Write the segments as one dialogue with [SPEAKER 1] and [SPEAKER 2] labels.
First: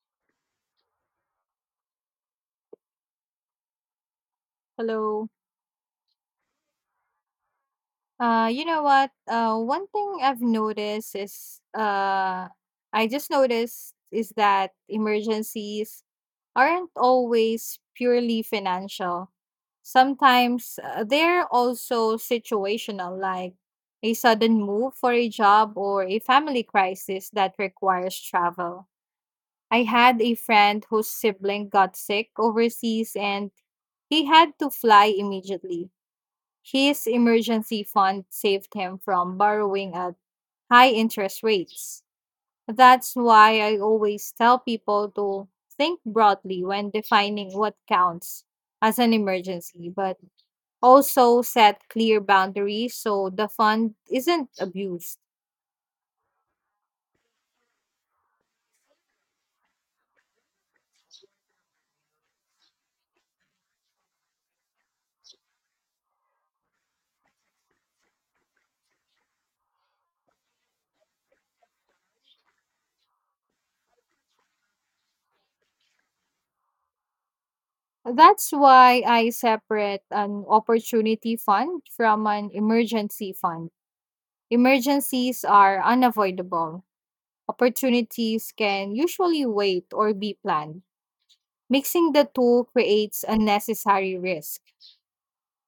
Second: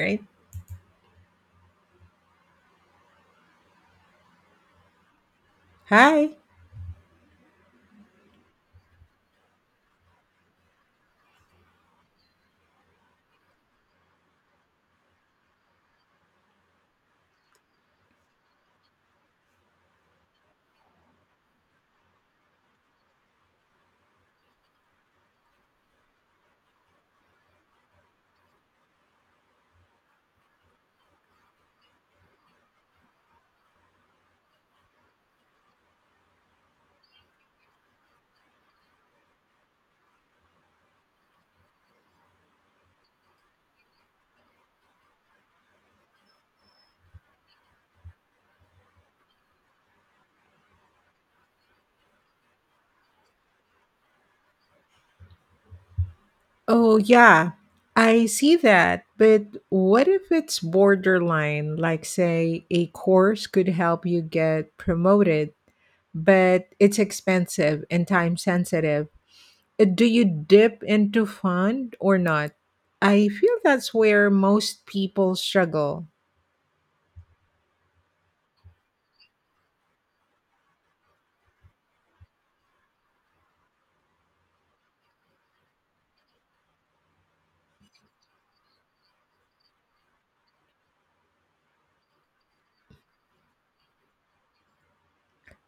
[SPEAKER 1] Right?
[SPEAKER 2] Hello.
[SPEAKER 1] Hi.
[SPEAKER 2] You know what? One thing I've noticed is I just noticed is that emergencies aren't always purely financial. Sometimes they're also situational, like a sudden move for a job or a family crisis that requires travel. I had a friend whose sibling got sick overseas and he had to fly immediately. His emergency fund saved him from borrowing at high interest rates. That's why I always tell people to think broadly when defining what counts as an emergency, but also set clear boundaries so the fund isn't abused.
[SPEAKER 1] Oh, yeah. I see that. But what if it's borderline? Like, say, a course could help you get promoted, but it's expensive and time sensitive. Do you dip into fun or not? I feel that's where most people struggle.
[SPEAKER 2] That's why I separate an opportunity fund from an emergency fund. Emergencies are unavoidable. Opportunities can usually wait or be planned. Mixing the two creates unnecessary risk.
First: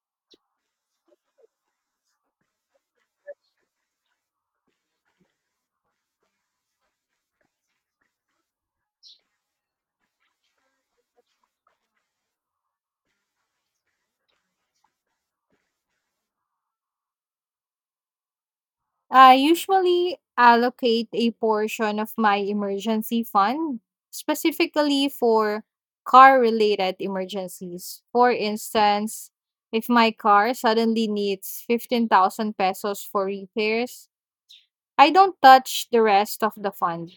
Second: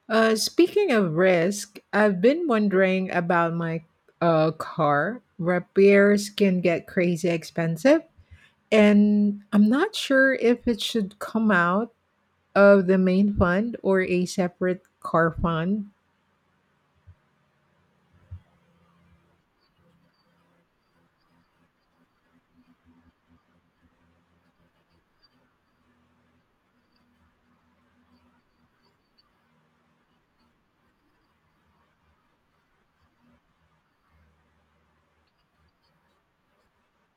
[SPEAKER 1] Speaking of risk, I've been wondering about my car. Repairs can get crazy expensive, and I'm not sure if it should come out of the main fund or a separate car fund.
[SPEAKER 2] I usually allocate a portion of my emergency fund specifically for car related emergencies. For instance, if my car suddenly needs 15,000 pesos for repairs, I don't touch the rest of the fund.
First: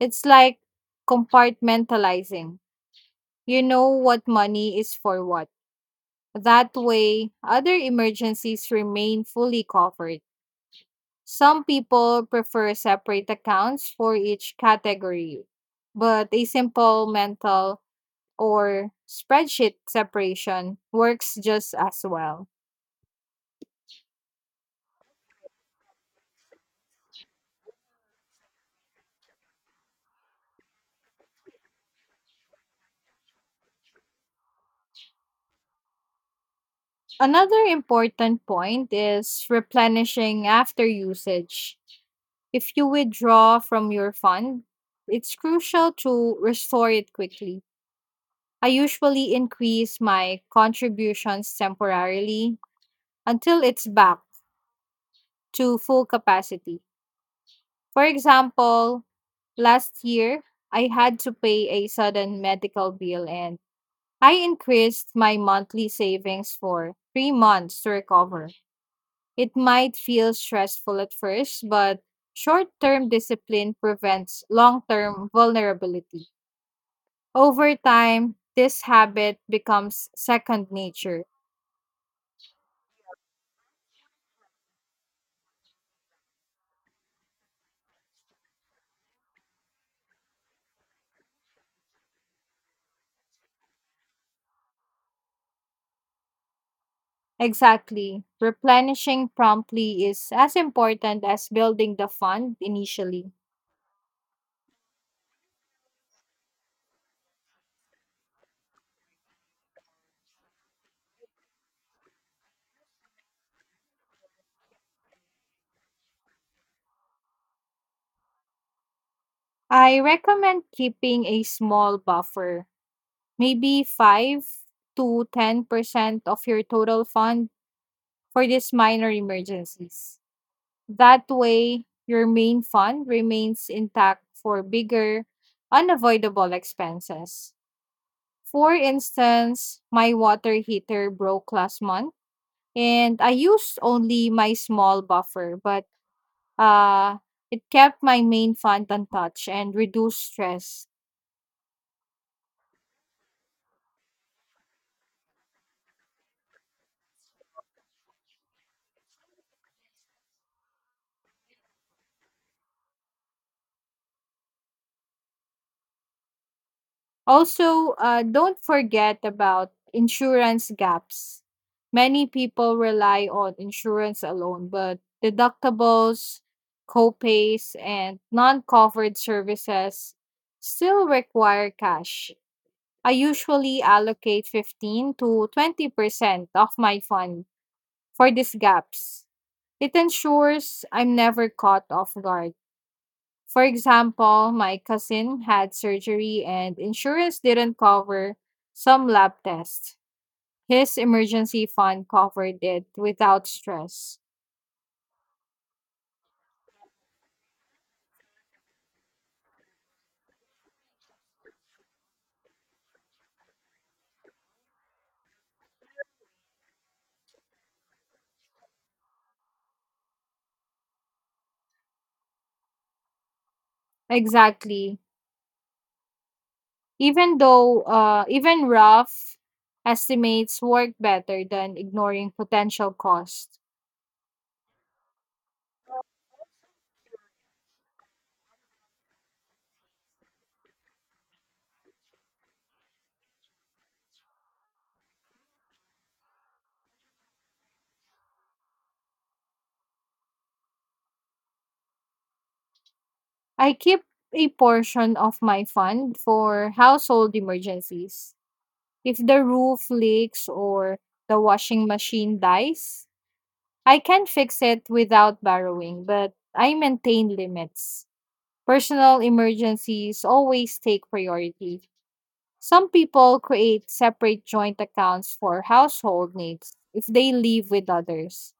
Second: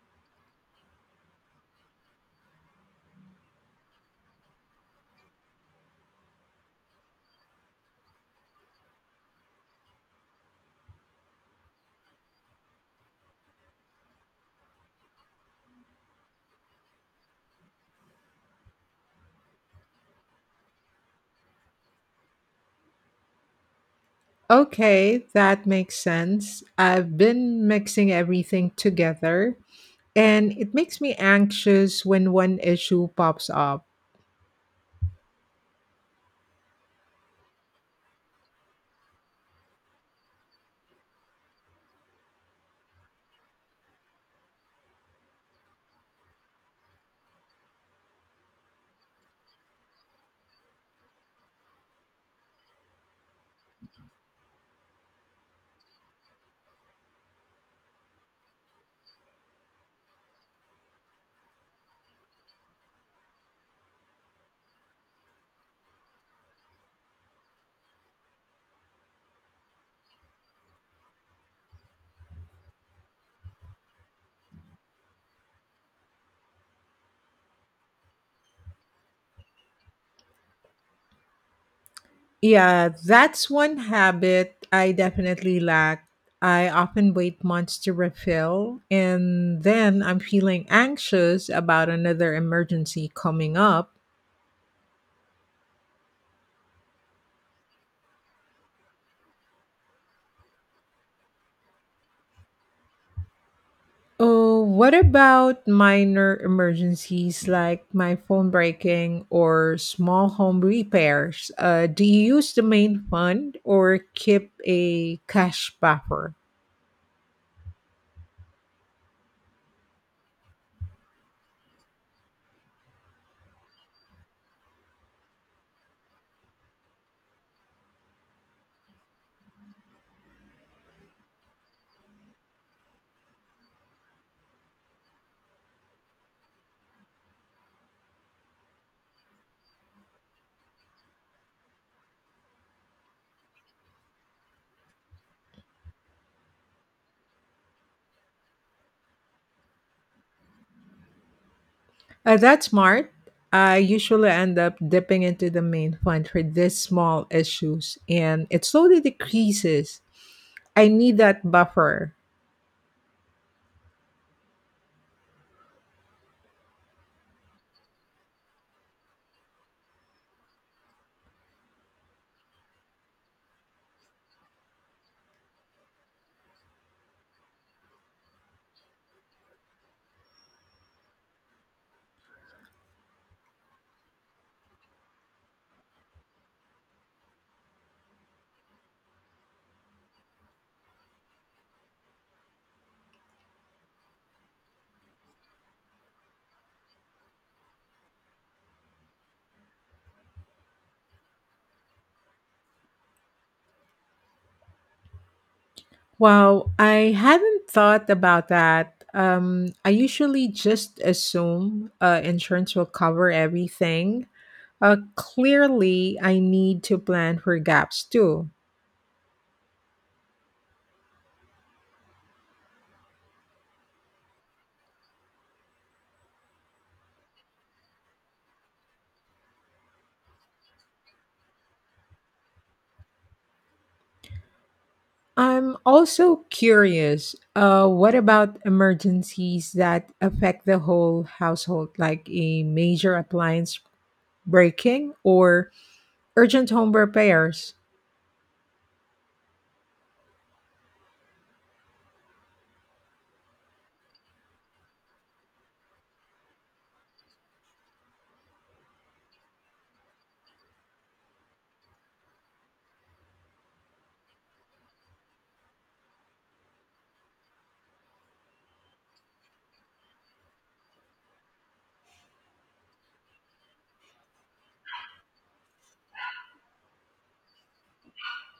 [SPEAKER 2] It's like compartmentalizing. You know what money is for what. That way, other emergencies remain fully covered. Some people prefer separate accounts for each category, but a simple mental or spreadsheet separation works just as well.
[SPEAKER 1] Okay, that makes sense. I've been mixing everything together, and it makes me anxious when one issue pops up.
[SPEAKER 2] Another important point is replenishing after usage. If you withdraw from your fund, it's crucial to restore it quickly. I usually increase my contributions temporarily until it's back to full capacity. For example, last year, I had to pay a sudden medical bill and I increased my monthly savings for 3 months to recover. It might feel stressful at first, but short term discipline prevents long term vulnerability. Over time, this habit becomes second nature.
[SPEAKER 1] Yeah, that's one habit I definitely lack. I often wait months to refill, and then I'm feeling anxious about another emergency coming up.
[SPEAKER 2] Exactly. Replenishing promptly is as important as building the fund initially.
[SPEAKER 1] Oh, what about minor emergencies like my phone breaking or small home repairs? Do you use the main fund or keep a cash buffer?
[SPEAKER 2] I recommend keeping a small buffer, maybe 5 to 10% of your total fund for these minor emergencies. That way, your main fund remains intact for bigger, unavoidable expenses. For instance, my water heater broke last month and I used only my small buffer, but uh, it kept my main font untouched and reduced stress.
[SPEAKER 1] That's smart. I usually end up dipping into the main fund for these small issues, and it slowly decreases. I need that buffer.
[SPEAKER 2] Also, don't forget about insurance gaps. Many people rely on insurance alone, but deductibles, copays, and non covered services still require cash. I usually allocate 15 to 20% of my fund for these gaps. It ensures I'm never caught off guard. For example, my cousin had surgery and insurance didn't cover some lab tests. His emergency fund covered it without stress.
[SPEAKER 1] Wow, I hadn't thought about that. I usually just assume insurance will cover everything. Clearly, I need to plan for gaps too.
[SPEAKER 2] Exactly. Even rough estimates work better than ignoring potential costs.
[SPEAKER 1] I'm also curious, what about emergencies that affect the whole household, like a major appliance breaking or urgent home repairs?
[SPEAKER 2] I keep a portion of my fund for household emergencies. If the roof leaks or the washing machine dies, I can fix it without borrowing, but I maintain limits. Personal emergencies always take priority. Some people create separate joint accounts for household needs if they live with others.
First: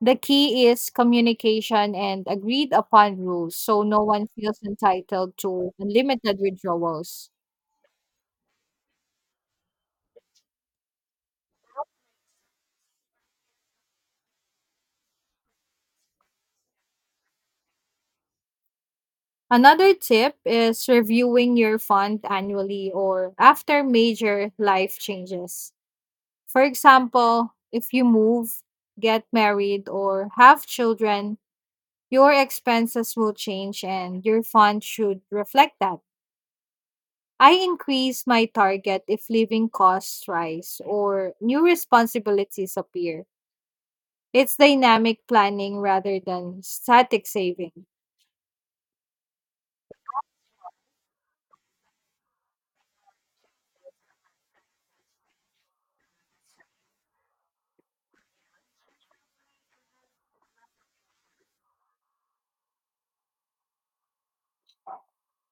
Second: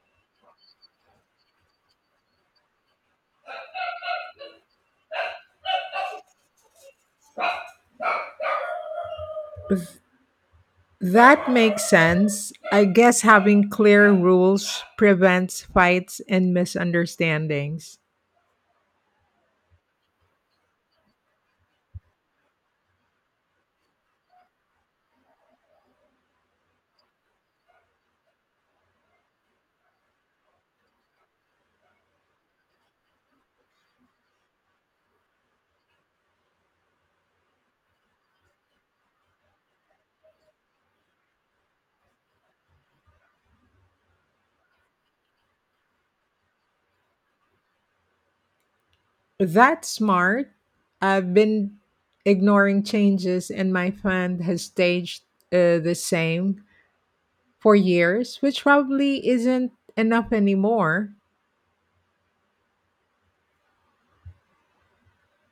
[SPEAKER 2] The key is communication and agreed upon rules so no one feels entitled to unlimited withdrawals.
[SPEAKER 1] That makes sense. I guess having clear rules prevents fights and misunderstandings.
[SPEAKER 2] Another tip is reviewing your fund annually or after major life changes. For example, if you move, get married, or have children, your expenses will change and your fund should reflect that. I increase my target if living costs rise or new responsibilities appear. It's dynamic planning rather than static saving.
[SPEAKER 1] That's smart. I've been ignoring changes, and my fund has staged the same for years, which probably isn't enough anymore.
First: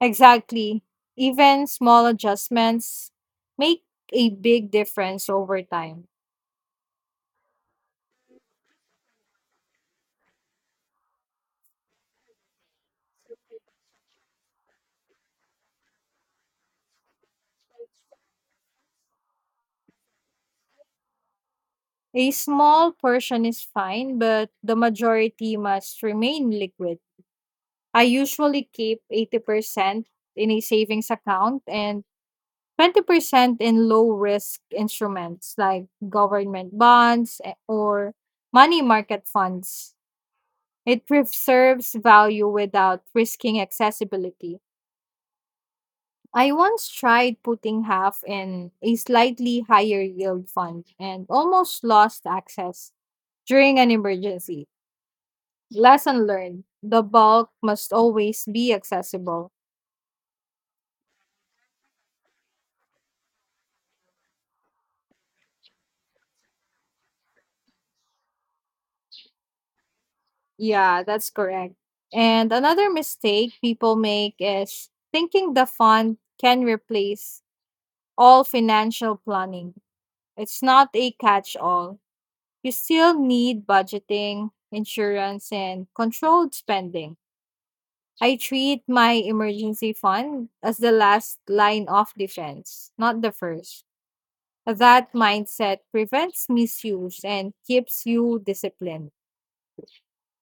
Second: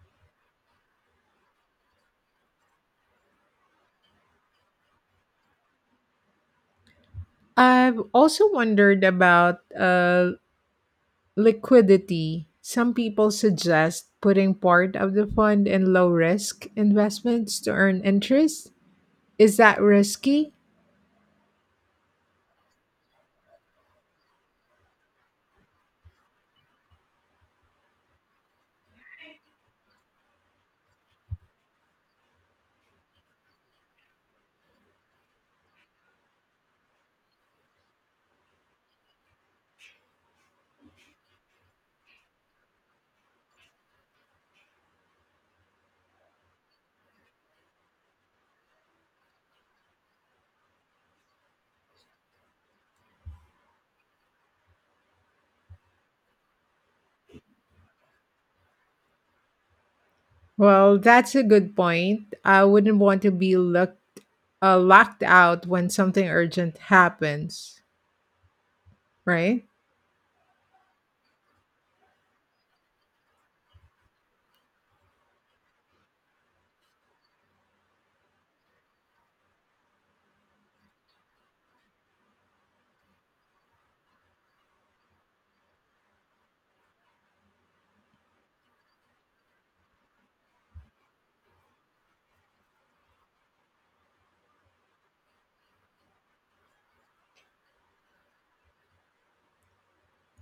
[SPEAKER 2] Exactly. Even small adjustments make a big difference over time.
[SPEAKER 1] I've also wondered about liquidity. Some people suggest putting part of the fund in low risk investments to earn interest. Is that risky?
[SPEAKER 2] A small portion is fine, but the majority must remain liquid. I usually keep 80% in a savings account and 20% in low risk instruments like government bonds or money market funds. It preserves value without risking accessibility. I once tried putting half in a slightly higher yield fund and almost lost access during an emergency. Lesson learned, the bulk must always be accessible.
[SPEAKER 1] Well, that's a good point. I wouldn't want to be locked out when something urgent happens, right?
[SPEAKER 2] Yeah, that's correct. And another mistake people make is thinking the fund can replace all financial planning. It's not a catch all. You still need budgeting, insurance, and controlled spending. I treat my emergency fund as the last line of defense, not the first. That mindset prevents misuse and keeps you disciplined.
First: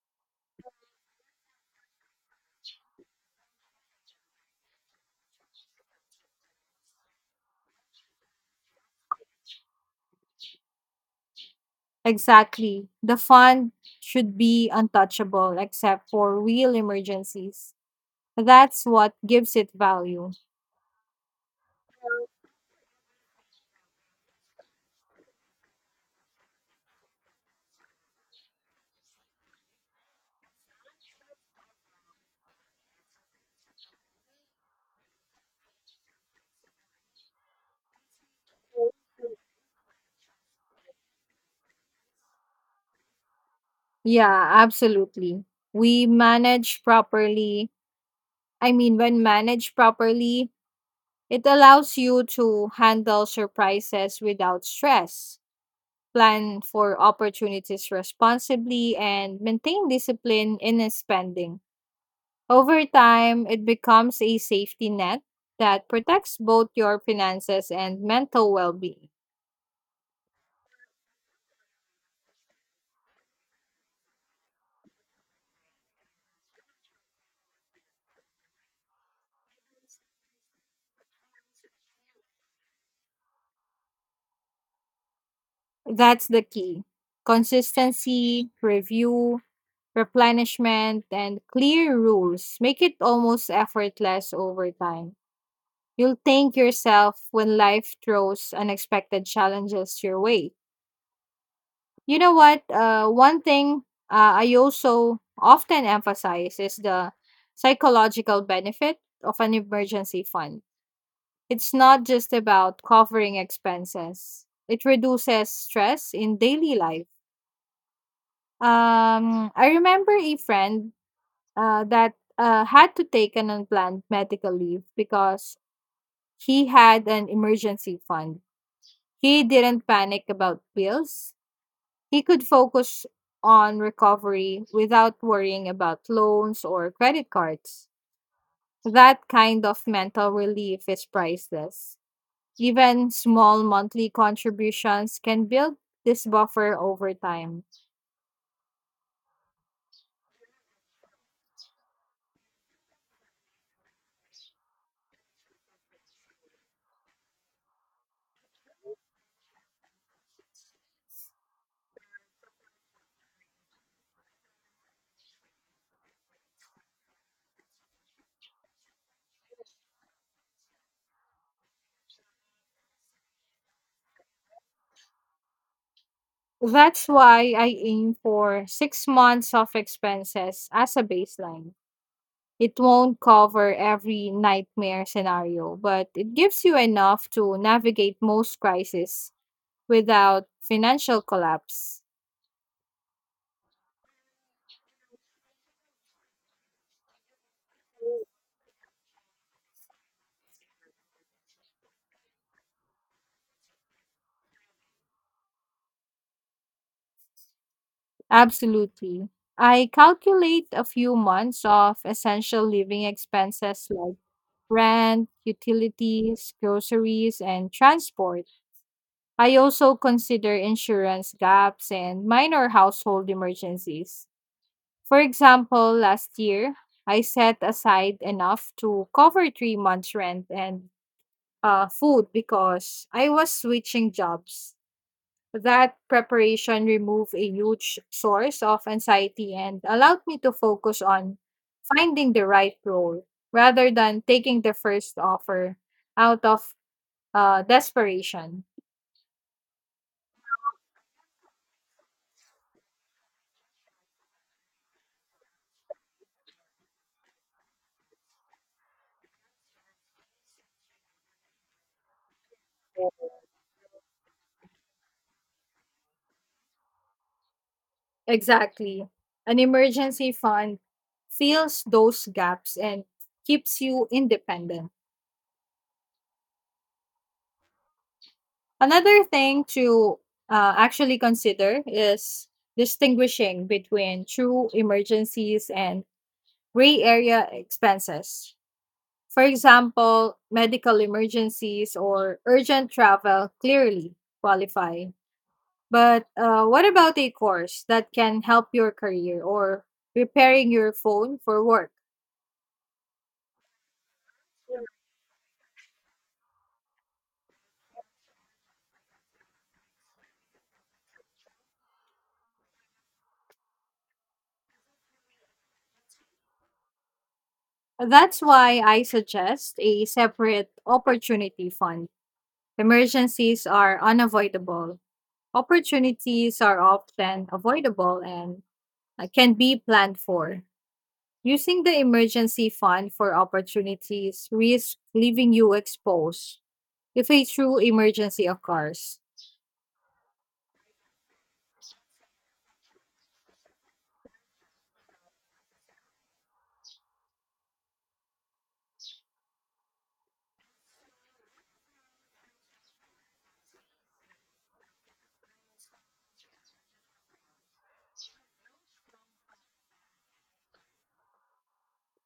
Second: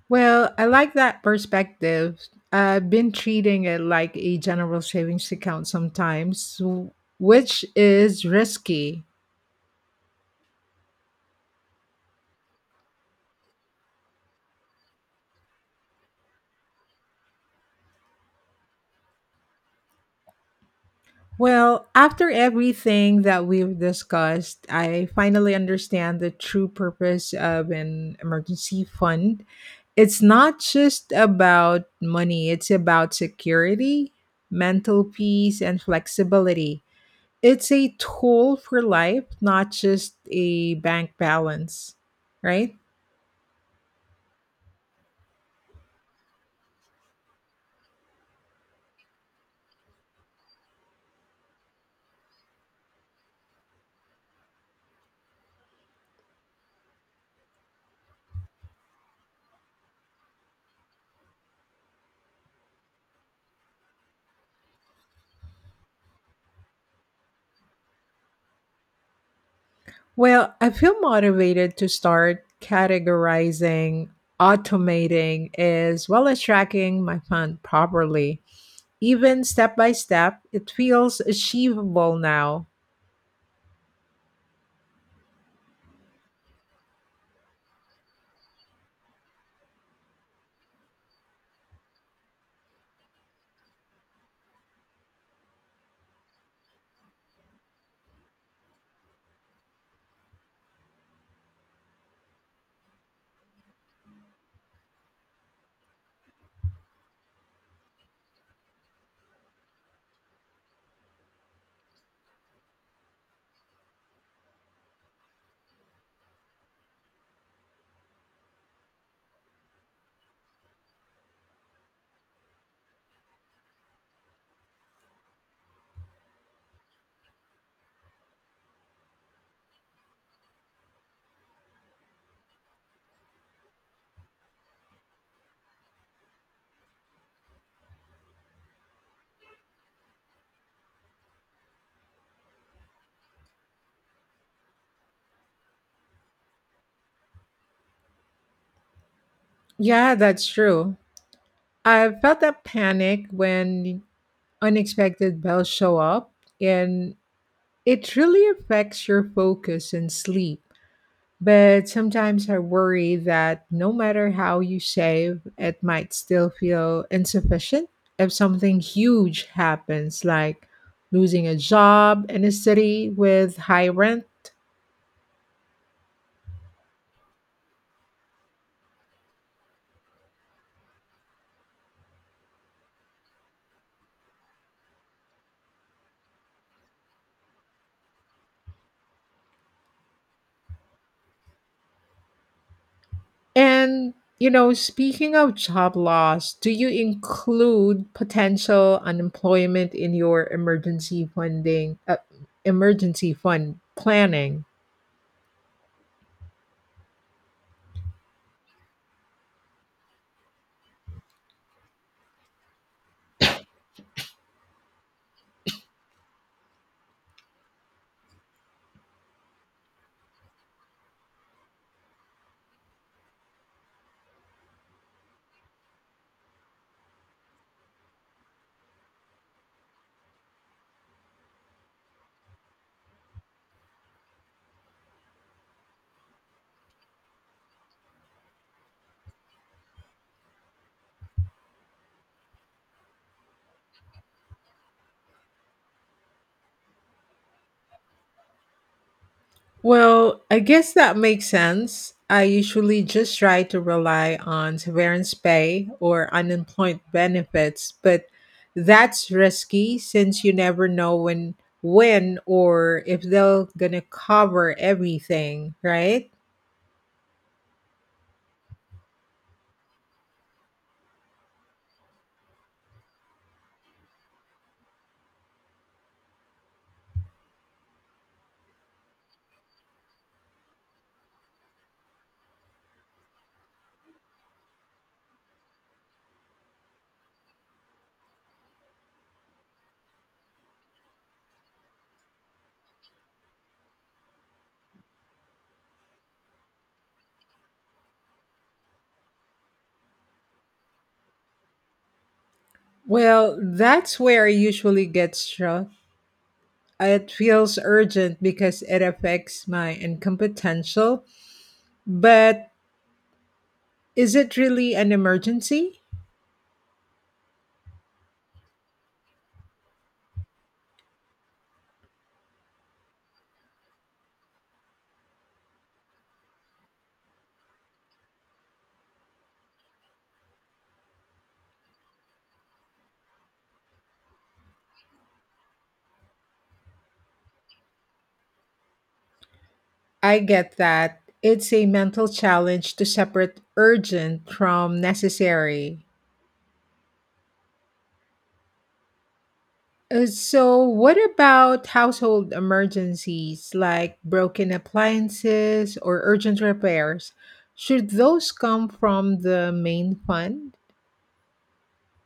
[SPEAKER 1] Well, I like that perspective. I've been treating it like a general savings account sometimes, which is risky.
[SPEAKER 2] Exactly. The fund should be untouchable except for real emergencies. That's what gives it value.
[SPEAKER 1] Well, after everything that we've discussed, I finally understand the true purpose of an emergency fund. It's not just about money, it's about security, mental peace, and flexibility. It's a tool for life, not just a bank balance, right?
[SPEAKER 2] Yeah, absolutely. We manage properly. I mean, when managed properly, it allows you to handle surprises without stress, plan for opportunities responsibly, and maintain discipline in his spending. Over time, it becomes a safety net that protects both your finances and mental well being.
[SPEAKER 1] Well, I feel motivated to start categorizing, automating, as well as tracking my fund properly. Even step by step, it feels achievable now.
[SPEAKER 2] That's the key: consistency, review, replenishment, and clear rules make it almost effortless over time. You'll thank yourself when life throws unexpected challenges your way. You know what? One thing I also often emphasize is the psychological benefit of an emergency fund. It's not just about covering expenses, it reduces stress in daily life. I remember a friend that had to take an unplanned medical leave. Because he had an emergency fund, he didn't panic about bills. He could focus on recovery without worrying about loans or credit cards. That kind of mental relief is priceless. Even small monthly contributions can build this buffer over time.
[SPEAKER 1] Yeah, that's true. I felt that panic when unexpected bills show up, and it really affects your focus and sleep. But sometimes I worry that no matter how you save, it might still feel insufficient if something huge happens, like losing a job in a city with high rent.
[SPEAKER 2] That's why I aim for 6 months of expenses as a baseline. It won't cover every nightmare scenario, but it gives you enough to navigate most crises without financial collapse.
[SPEAKER 1] And, you know, speaking of job loss, do you include potential unemployment in your emergency fund planning?
[SPEAKER 2] Absolutely. I calculate a few months of essential living expenses like rent, utilities, groceries, and transport. I also consider insurance gaps and minor household emergencies. For example, last year, I set aside enough to cover 3 months' rent and food because I was switching jobs. That preparation removed a huge source of anxiety and allowed me to focus on finding the right role rather than taking the first offer out of desperation.
[SPEAKER 1] Well, I guess that makes sense. I usually just try to rely on severance pay or unemployment benefits, but that's risky since you never know when or if they're going to cover everything, right?
[SPEAKER 2] Exactly. An emergency fund fills those gaps and keeps you independent. Another thing to actually consider is distinguishing between true emergencies and gray area expenses. For example, medical emergencies or urgent travel clearly qualify. But what about a course that can help your career or repairing your phone for work?
[SPEAKER 1] Well, that's where I usually get struck. It feels urgent because it affects my income potential, but is it really an emergency?
[SPEAKER 2] That's why I suggest a separate opportunity fund. Emergencies are unavoidable. Opportunities are often avoidable and can be planned for. Using the emergency fund for opportunities risks leaving you exposed if a true emergency occurs.
[SPEAKER 1] I get that. It's a mental challenge to separate urgent from necessary. So, what about household emergencies like broken appliances or urgent repairs? Should those come from the main fund?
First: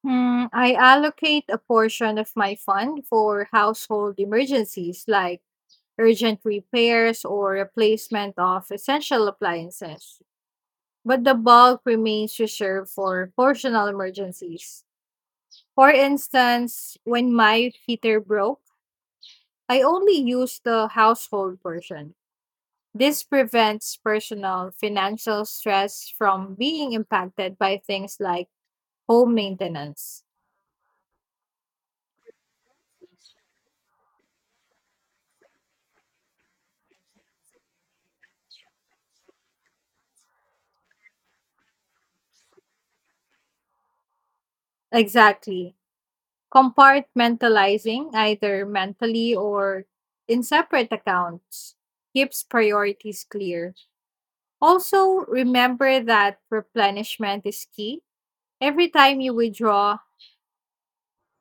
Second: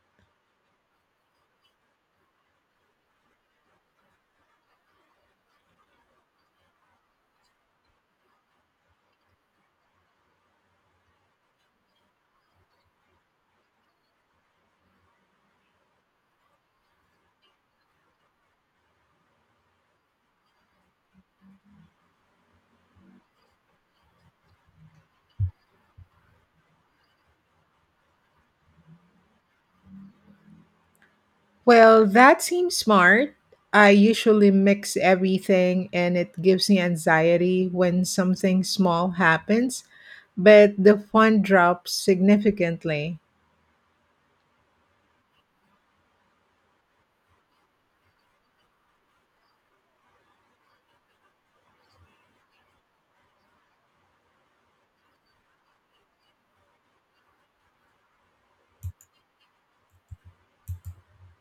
[SPEAKER 2] I allocate a portion of my fund for household emergencies like urgent repairs or replacement of essential appliances. But the bulk remains reserved for personal emergencies. For instance, when my heater broke, I only use the household portion. This prevents personal financial stress from being impacted by things like home maintenance.
[SPEAKER 1] Well, that seems smart. I usually mix everything, and it gives me anxiety when something small happens, but the fund drops significantly.
[SPEAKER 2] Exactly. Compartmentalizing, either mentally or in separate accounts, keeps priorities clear. Also, remember that replenishment is key. Every time you withdraw,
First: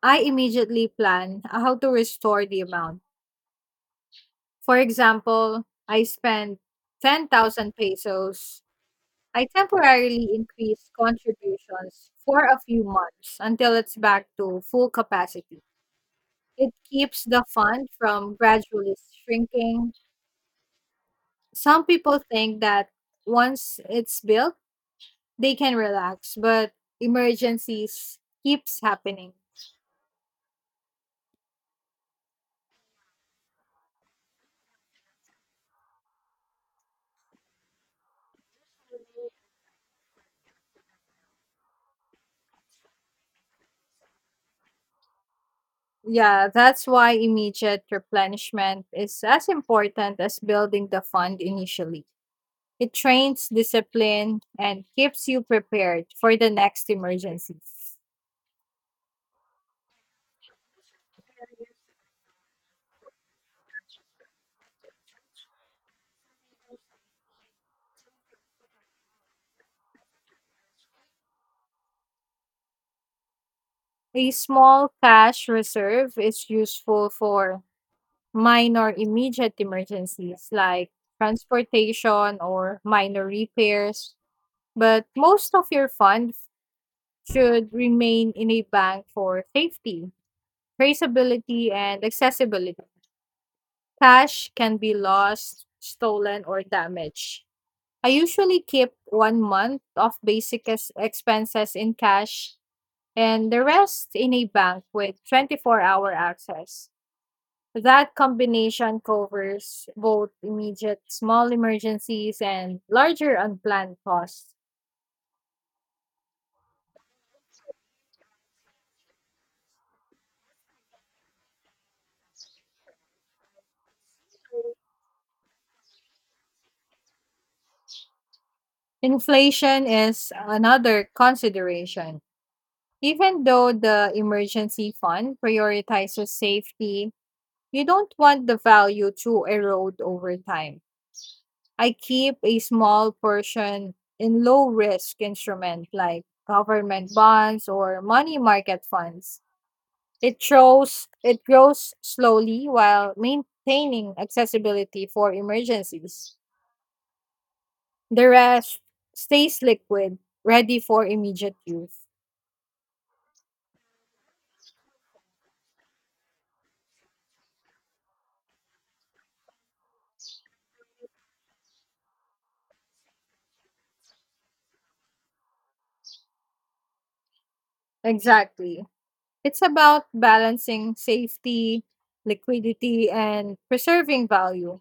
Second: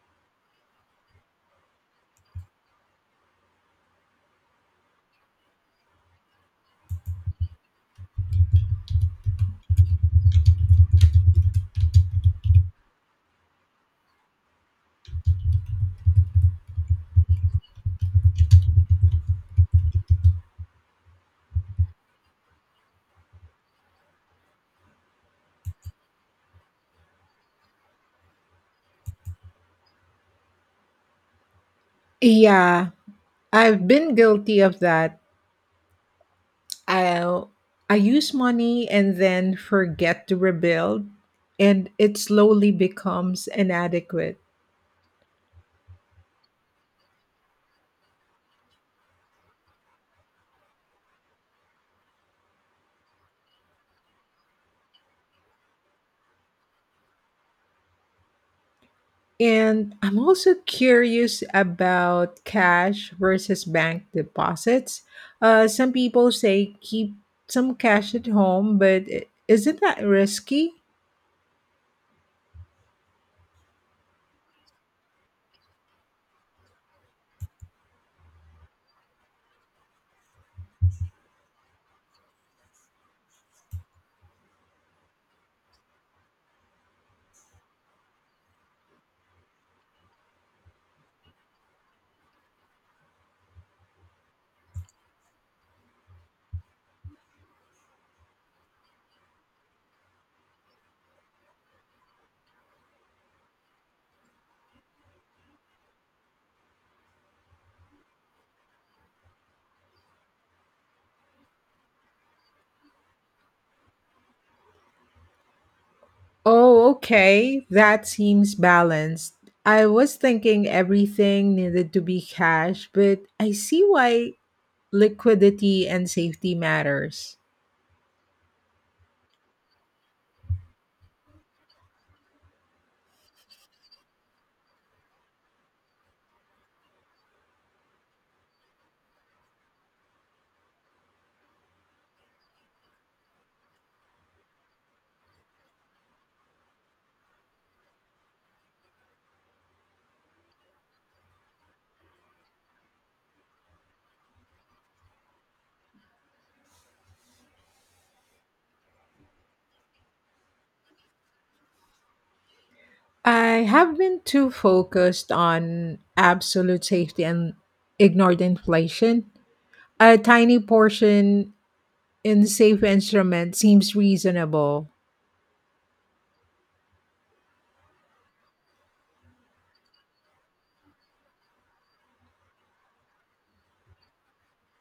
[SPEAKER 2] I immediately plan how to restore the amount. For example, I spend 10,000 pesos. I temporarily increase contributions for a few months until it's back to full capacity. It keeps the fund from gradually shrinking. Some people think that once it's built, they can relax, but emergencies keeps happening.
[SPEAKER 1] Yeah, I've been guilty of that. I I use money and then forget to rebuild, and it slowly becomes inadequate.
[SPEAKER 2] Yeah, that's why immediate replenishment is as important as building the fund initially. It trains discipline and keeps you prepared for the next emergencies.
[SPEAKER 1] And I'm also curious about cash versus bank deposits. Some people say keep some cash at home, but isn't that risky?
[SPEAKER 2] A small cash reserve is useful for minor immediate emergencies like transportation or minor repairs, but most of your funds should remain in a bank for safety, traceability, and accessibility. Cash can be lost, stolen, or damaged. I usually keep 1 month of basic expenses in cash and the rest in a bank with 24 hour access. That combination covers both immediate small emergencies and larger unplanned costs.
[SPEAKER 1] Oh, okay. That seems balanced. I was thinking everything needed to be cash, but I see why liquidity and safety matters.
[SPEAKER 2] Inflation is another consideration. Even though the emergency fund prioritizes safety, you don't want the value to erode over time. I keep a small portion in low risk instruments like government bonds or money market funds. It shows it grows slowly while maintaining accessibility for emergencies. The rest stays liquid, ready for immediate use.
[SPEAKER 1] I have been too focused on absolute safety and ignored inflation. A tiny portion in safe instrument seems reasonable.
[SPEAKER 2] Exactly. It's about balancing safety, liquidity, and preserving value.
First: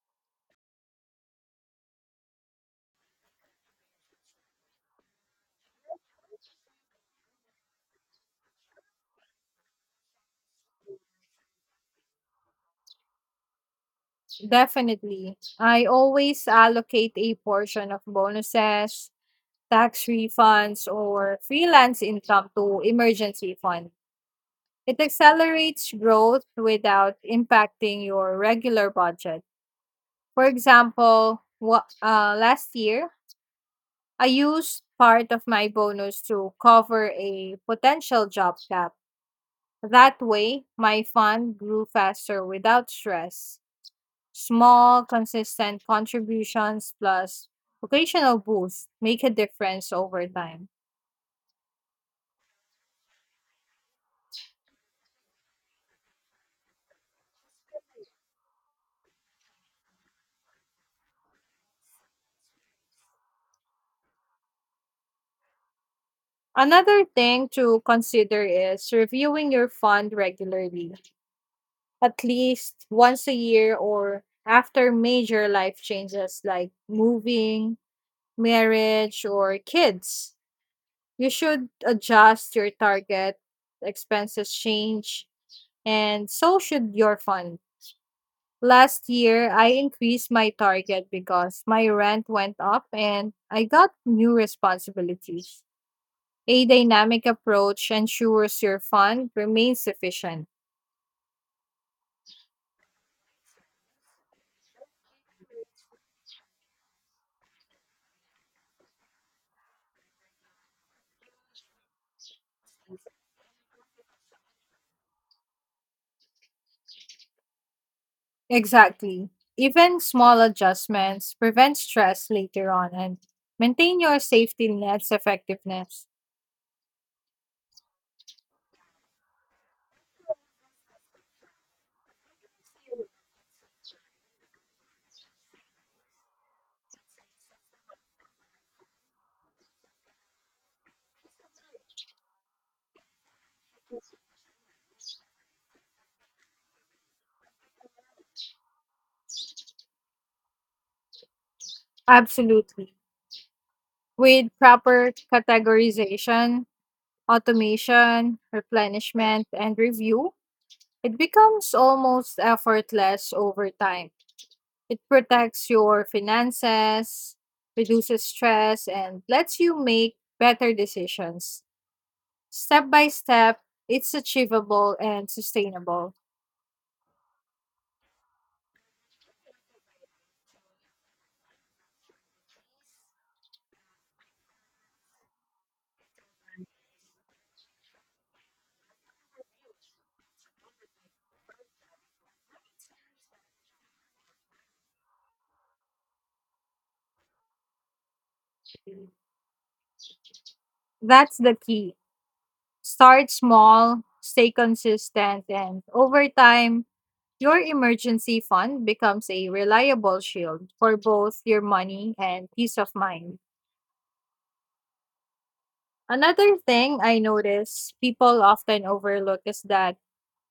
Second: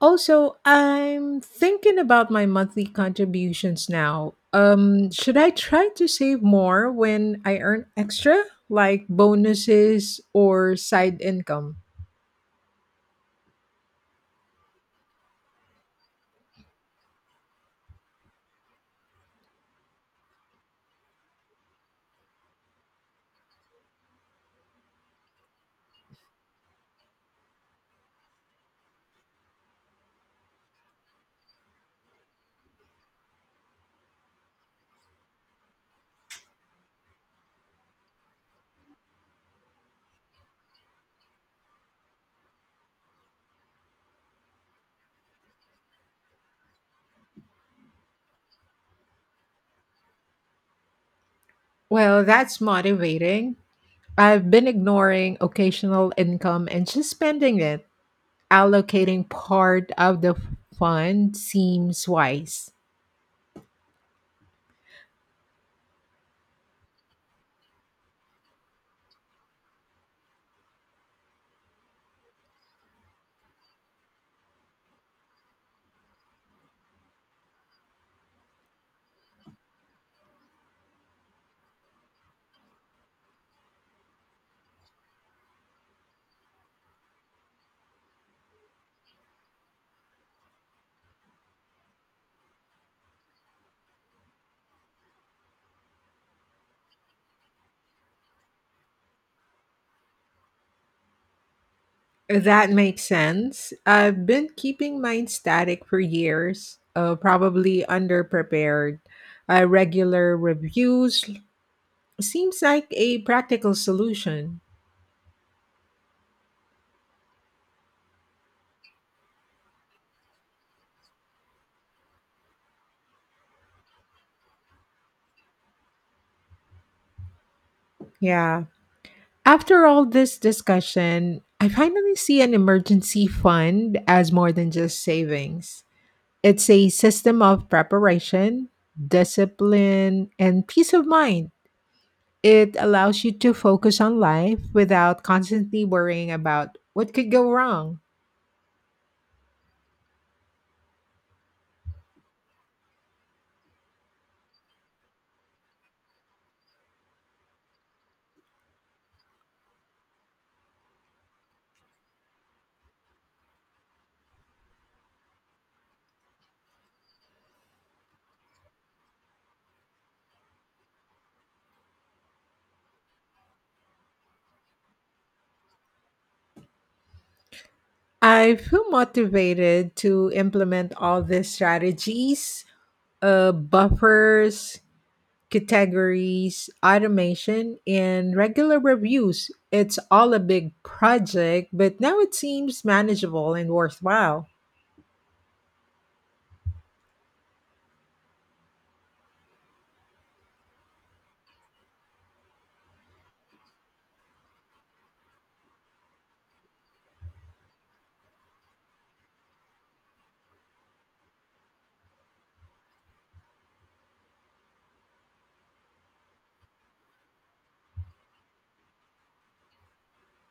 [SPEAKER 1] Also, I'm thinking about my monthly contributions now. Should I try to save more when I earn extra, like bonuses or side income?
[SPEAKER 2] Definitely. I always allocate a portion of bonuses, tax refunds, or freelance income to emergency fund. It accelerates growth without impacting your regular budget. For example, last year, I used part of my bonus to cover a potential job gap. That way, my fund grew faster without stress. Small, consistent contributions plus occasional boosts make a difference over time.
[SPEAKER 1] Well, that's motivating. I've been ignoring occasional income and just spending it. Allocating part of the fund seems wise.
[SPEAKER 2] Another thing to consider is reviewing your fund regularly, at least once a year or after major life changes like moving, marriage, or kids. You should adjust your target, expenses change, and so should your fund. Last year, I increased my target because my rent went up and I got new responsibilities. A dynamic approach ensures your fund remains efficient.
[SPEAKER 1] That makes sense. I've been keeping mine static for years, probably underprepared. Regular reviews seems like a practical solution.
[SPEAKER 2] Exactly. Even small adjustments prevent stress later on and maintain your safety net's effectiveness.
[SPEAKER 1] Yeah. After all this discussion, I finally see an emergency fund as more than just savings. It's a system of preparation, discipline, and peace of mind. It allows you to focus on life without constantly worrying about what could go wrong.
[SPEAKER 2] Absolutely. With proper categorization, automation, replenishment, and review, it becomes almost effortless over time. It protects your finances, reduces stress, and lets you make better decisions. Step by step, it's achievable and sustainable.
[SPEAKER 1] I feel motivated to implement all these strategies, buffers, categories, automation, and regular reviews. It's all a big project, but now it seems manageable and worthwhile.
[SPEAKER 2] That's the key. Start small, stay consistent, and over time, your emergency fund becomes a reliable shield for both your money and peace of mind. Another thing I notice people often overlook is that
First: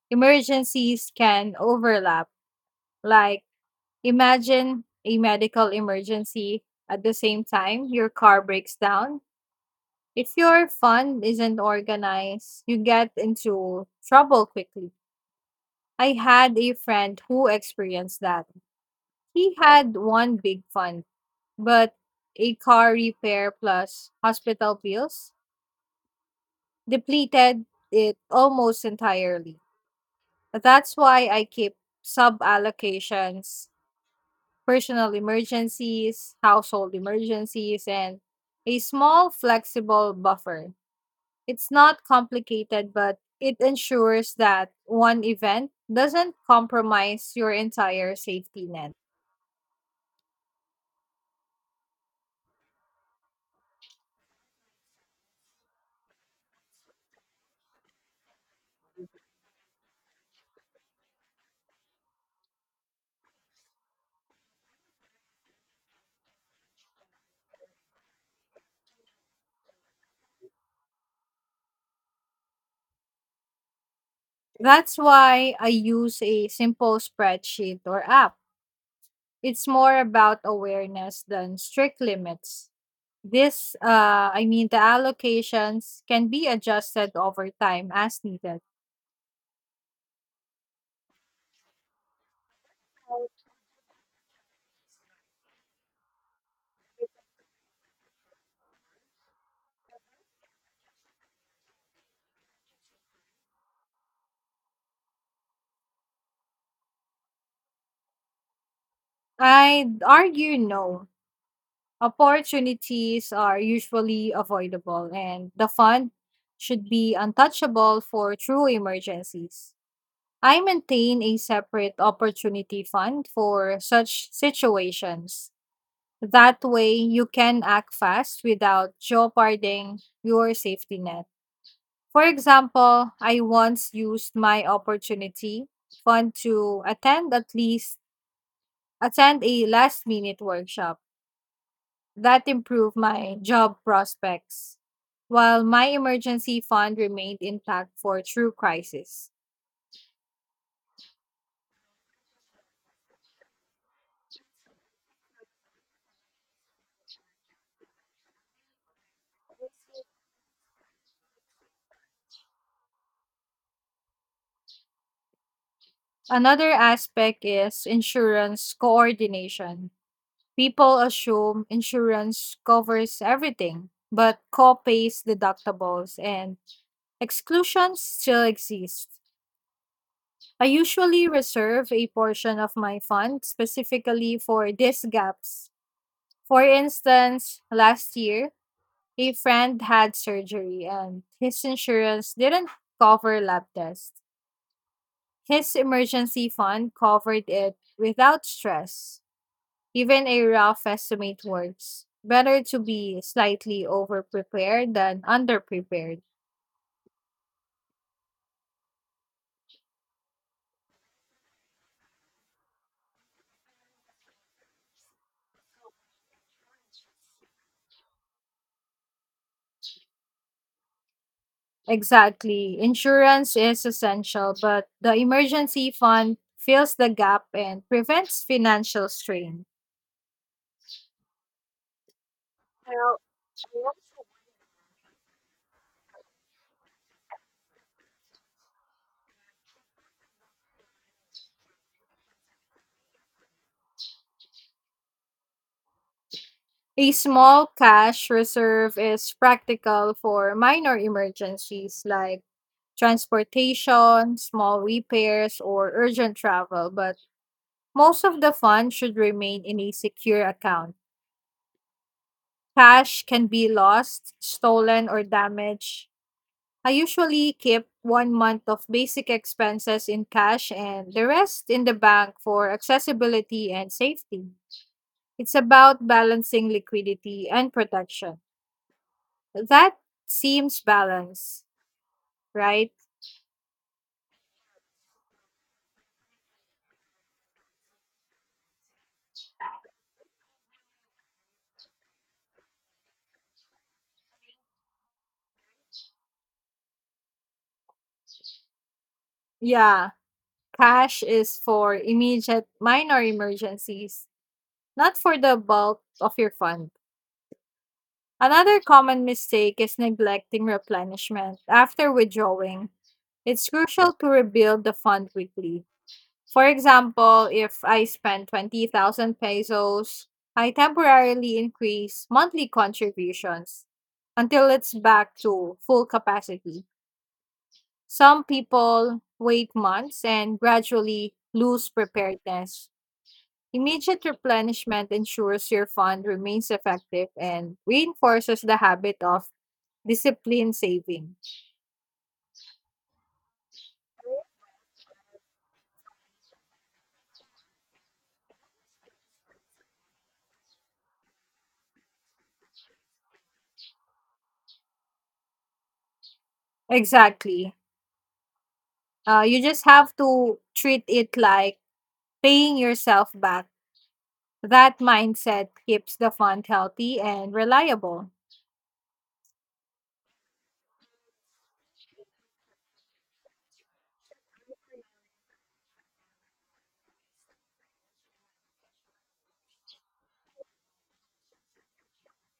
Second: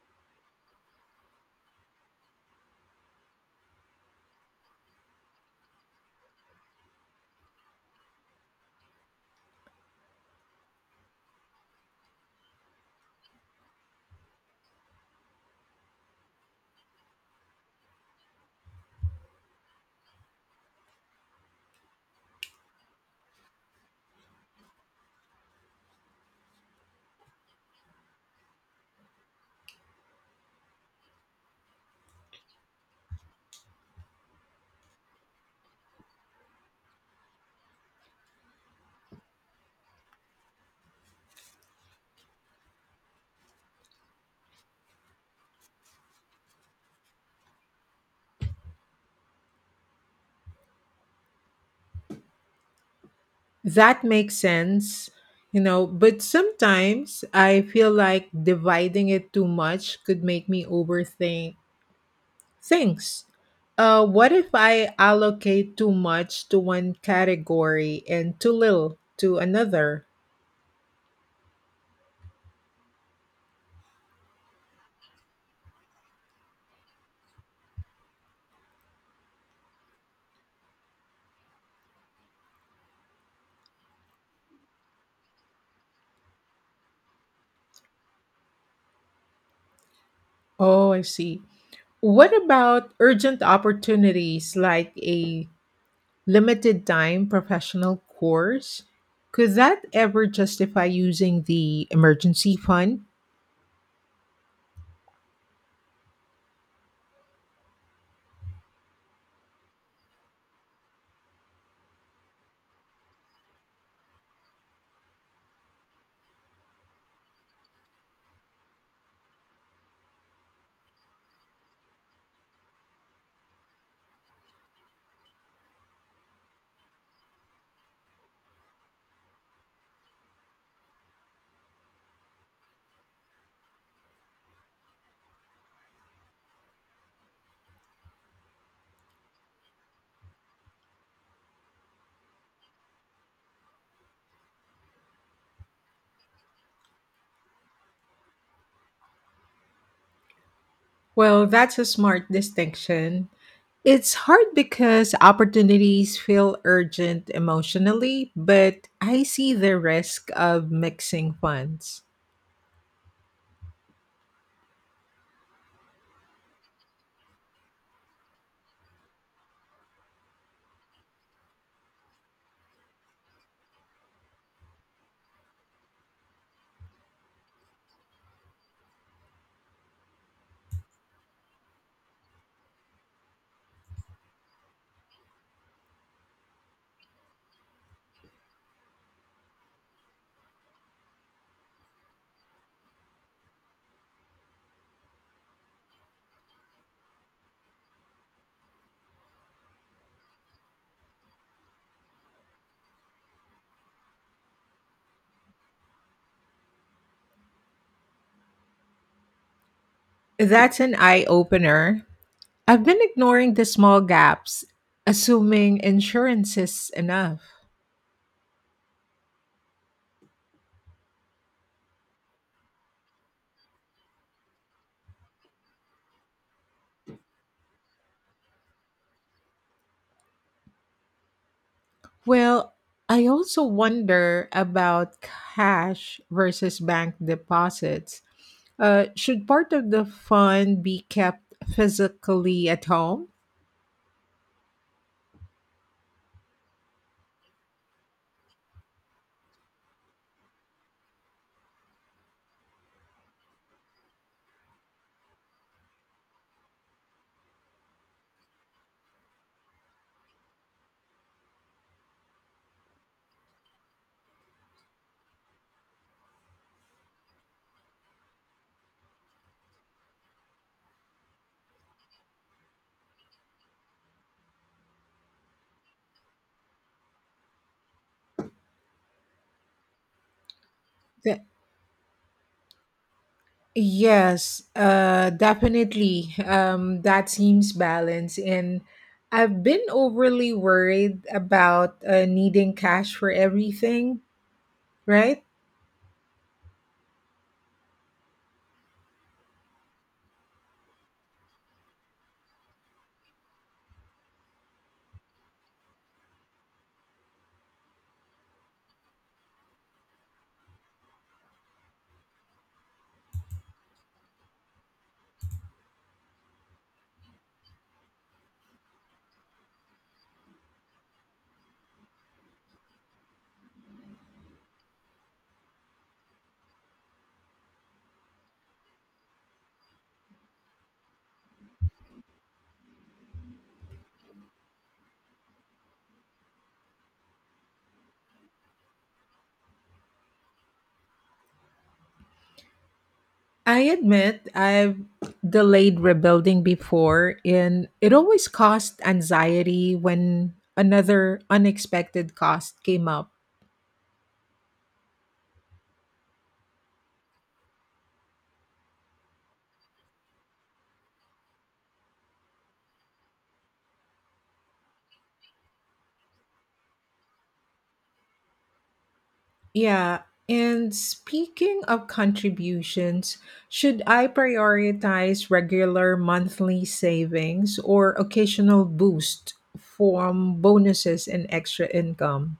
[SPEAKER 2] emergencies can overlap. Like, imagine a medical emergency at the same time your car breaks down. If your fund isn't organized, you get into trouble quickly. I had a friend who experienced that. He had one big fund, but a car repair plus hospital bills depleted it almost entirely. That's why I keep sub allocations: personal emergencies, household emergencies, and a small flexible buffer. It's not complicated, but it ensures that one event doesn't compromise your entire safety net.
[SPEAKER 1] That makes sense, you know, but sometimes I feel like dividing it too much could make me overthink things. What if I allocate too much to one category and too little to another?
[SPEAKER 2] That's why I use a simple spreadsheet or app. It's more about awareness than strict limits. The allocations can be adjusted over time as needed.
[SPEAKER 1] Oh, I see. What about urgent opportunities like a limited time professional course? Could that ever justify using the emergency fund?
[SPEAKER 2] I'd argue no. Opportunities are usually avoidable, and the fund should be untouchable for true emergencies. I maintain a separate opportunity fund for such situations. That way, you can act fast without jeopardizing your safety net. For example, I once used my opportunity fund to attend at least attend a last minute workshop that improved my job prospects while my emergency fund remained intact for true crisis.
[SPEAKER 1] Well, that's a smart distinction. It's hard because opportunities feel urgent emotionally, but I see the risk of mixing funds.
[SPEAKER 2] Another aspect is insurance coordination. People assume insurance covers everything, but co-pays, deductibles, and exclusions still exist. I usually reserve a portion of my fund specifically for these gaps. For instance, last year, a friend had surgery and his insurance didn't cover lab tests. His emergency fund covered it without stress. Even a rough estimate works. Better to be slightly overprepared than underprepared.
[SPEAKER 1] That's an eye opener. I've been ignoring the small gaps, assuming insurance is enough.
[SPEAKER 2] Exactly. Insurance is essential, but the emergency fund fills the gap and prevents financial strain.
[SPEAKER 1] Well,
[SPEAKER 2] Well,
[SPEAKER 1] I also wonder about cash versus bank deposits. Should part of the fund be kept physically at home?
[SPEAKER 2] a small cash reserve is practical for minor emergencies like transportation, small repairs, or urgent travel, but most of the fund should remain in a secure account. Cash can be lost, stolen, or damaged. I usually keep 1 month of basic expenses in cash and the rest in the bank for accessibility and safety. It's about balancing liquidity and protection. That seems
[SPEAKER 1] The
[SPEAKER 2] balanced, right?
[SPEAKER 1] yes, definitely. That seems balanced. And I've been overly worried about needing cash for everything, right?
[SPEAKER 2] Yeah, cash is for immediate minor emergencies, not for the bulk of your fund. Another common mistake is neglecting replenishment after withdrawing. It's crucial to rebuild the fund weekly. For example, if I spend 20,000 pesos, I temporarily increase monthly contributions until it's back to full capacity. Some people wait months and gradually lose preparedness. Immediate replenishment ensures your fund remains effective and reinforces the habit of discipline saving.
[SPEAKER 1] I admit I've delayed rebuilding before, and it always caused anxiety when another unexpected cost came up.
[SPEAKER 2] Exactly. You just have to treat it like paying yourself back. That mindset keeps the fund healthy and reliable.
[SPEAKER 1] Yeah. And speaking of contributions, should I prioritize regular monthly savings or occasional boost from bonuses and extra income?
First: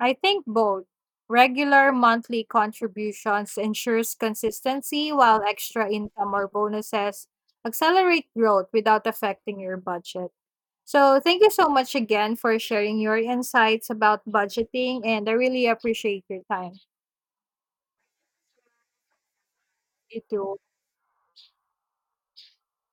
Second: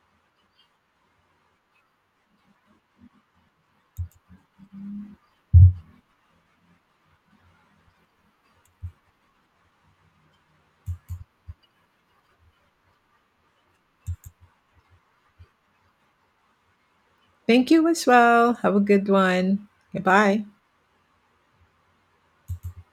[SPEAKER 2] I think both regular monthly contributions ensures consistency while extra income or bonuses accelerate growth without affecting your budget. So, thank you so much again for sharing your insights about budgeting and I really appreciate your time.
[SPEAKER 1] Thank you as well. Have a good one.
[SPEAKER 2] You
[SPEAKER 1] Goodbye.
[SPEAKER 2] too.